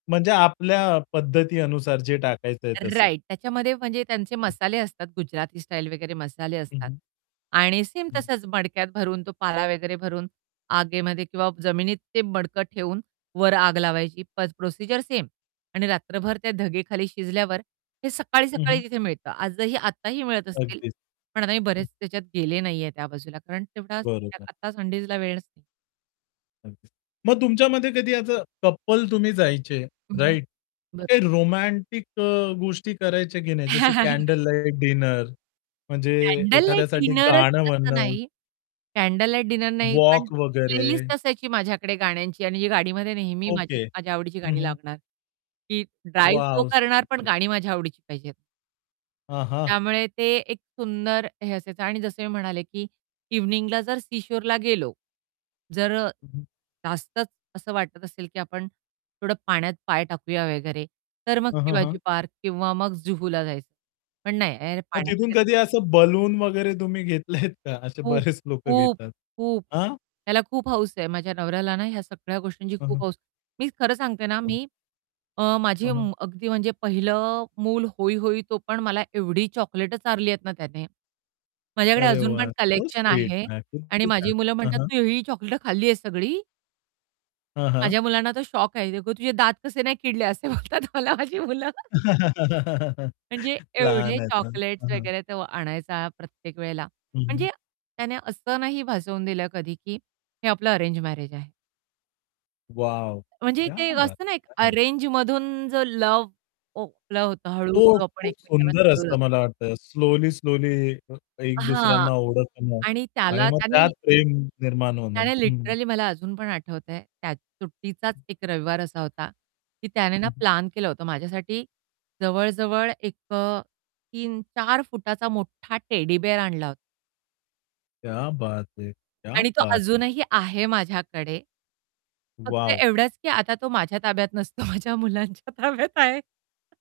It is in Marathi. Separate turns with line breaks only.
म्हणजे आपल्या पद्धती अनुसार जे टाकायचंय तसं.
राइट त्याच्यामध्ये म्हणजे त्यांचे
[unintelligible]
मसाले असतात, गुजराती स्टाईल वगैरे मसाले
हं,
असतात.
हं.
आणि सेम
हं.
तसंच मडक्यात भरून, तो पाला वगैरे भरून आगेमध्ये किंवा जमिनीत ते मडकं ठेवून, वर आग लावायची पेज प्रोसिजर सेम आणि रात्रभर त्या धगे खाली शिजल्यावर. हे
हं, हं.
सकाळी-सकाळी तिथे मिळतं. आजही आत्ताही मिळत असतील.
अगदीच.
पण आताही
हं.
बरेच त्याच्यात गेले नाहीये त्या बाजूला, कारण तेवढा
बरोबर.
आता संडेजला वेळच नाही.
अगदीच. मग तुमच्यामध्ये कधी असं कपल तुम्ही जायचे
हं.
राइट? मग
बरं.
काही रोमॅन्टिक अ, गोष्टी करायच्या की नाही जसं कॅन्डल लाईट डिनर, म्हणजे
कॅन्डल लाईट
एखाद्यासाठी गाणं
डिनरचं असं
म्हणणं.
नाही. कॅन्डल लाईट डिनर नाही, पण
वॉक वगैरे.
प्लेलिस्ट असायची माझ्याकडे गाण्यांची आणि जी गाडीमध्ये नेहमी माझी
ओके,
माझ्या आवडीची
हं,
गाणी
हं.
लागणार. की ड्राइव्ह तो
वॉव.
करणार पण
[unintelligible]
गाणी माझ्या आवडीची पाहिजेत.
हां, हां.
त्यामुळे ते एक सुंदर हे असायचं आणि जसं मी म्हणाले, की इव्हनिंगला जर सी शोरला गेलो. जर
हं, हं.
जास्तच असं वाटत असेल की आपण थोडं पाण्यात पाय टाकूया वगैरे, तर मग
हं, हं,
शिवाजी
हं.
पार्क किंवा मग जुहूला जायचं. पण नाही,
मग
पाण्यात
तिथून कधी
वगैरे
असं बलून वगैरे तुम्ही घेतलेत का? असे
खूप,
बरेच लोक
खूप,
घेतात.
खूप
आ?
त्याला खूप हौस आहे, माझ्या नवऱ्याला ना, ह्या सगळ्या गोष्टींची
हं,
खूप
हं.
हौस. मी खरं सांगते ना,
हं.
मी अ, माझी
हं, हं.
अगदी म्हणजे पहिलं मूल होय, होय तो पण मला एवढी चॉकलेट चारलीयेतना त्याने. माझ्याकडे
अरे
अजून पण
वाह, सो
कलेक्शन
स्वीट
आहे
[unintelligible]
आणि
किती छान.
माझी मुलं
हं,
म्हणतात,
हं.
"तू ही चॉकलेट खाल्ली आहे सगळी."
हां, हां.
माझ्या मुलांना तर शॉक आहे, "ये गो, तुझे दात कसे नाही किडले." असे बोलतात मला माझी मुलं. म्हणजे एवढे
लहान आहेत ना,
चॉकलेट्स
हं, हं.
वगैरे तो आणायचा प्रत्येक वेळेला.
हं, हं.
म्हणजे त्याने असं नाही भासवून दिलं कधी, की हे आपलं अरेंज मॅरेज आहे.
वॉव.
म्हणजे
क्या
ते एक
बात
असतं ना
है!
एक
क्या बात.
अरेंज मधून जर लव्ह ओ, लव्ह होतं
तो
हळू-हळू आपण
खूप
एकमेकाला
सुंदर
कळू
असतं
लागतो.
मला वाटत स्लोली, स्लोली एक
हां.
दुसऱ्यांना ओळखणं.
आणि
आणि
त्याला
मग
त्याने
त्यात प्रेम निर्माण होणं,
त्याने
हं, हं.
लिटरली मला अजून पण आठवतंय, त्यात सुट्टीचाच एक रविवार असा होता, की त्याने ना
हं, हं.
प्लॅन केलं होतं माझ्यासाठी जवळ, जवळ एक अ, 3-4 फुटाचा मोठा टेडी बिअर आणला होता.
क्या बात है! क्या
आणि तो
बात है!
अजूनही आहे माझ्याकडे. फक्त
वॉव!
एवढाच की आता तो माझ्या ताब्यात नसतो, माझ्या मुलांच्या ताब्यात आहे.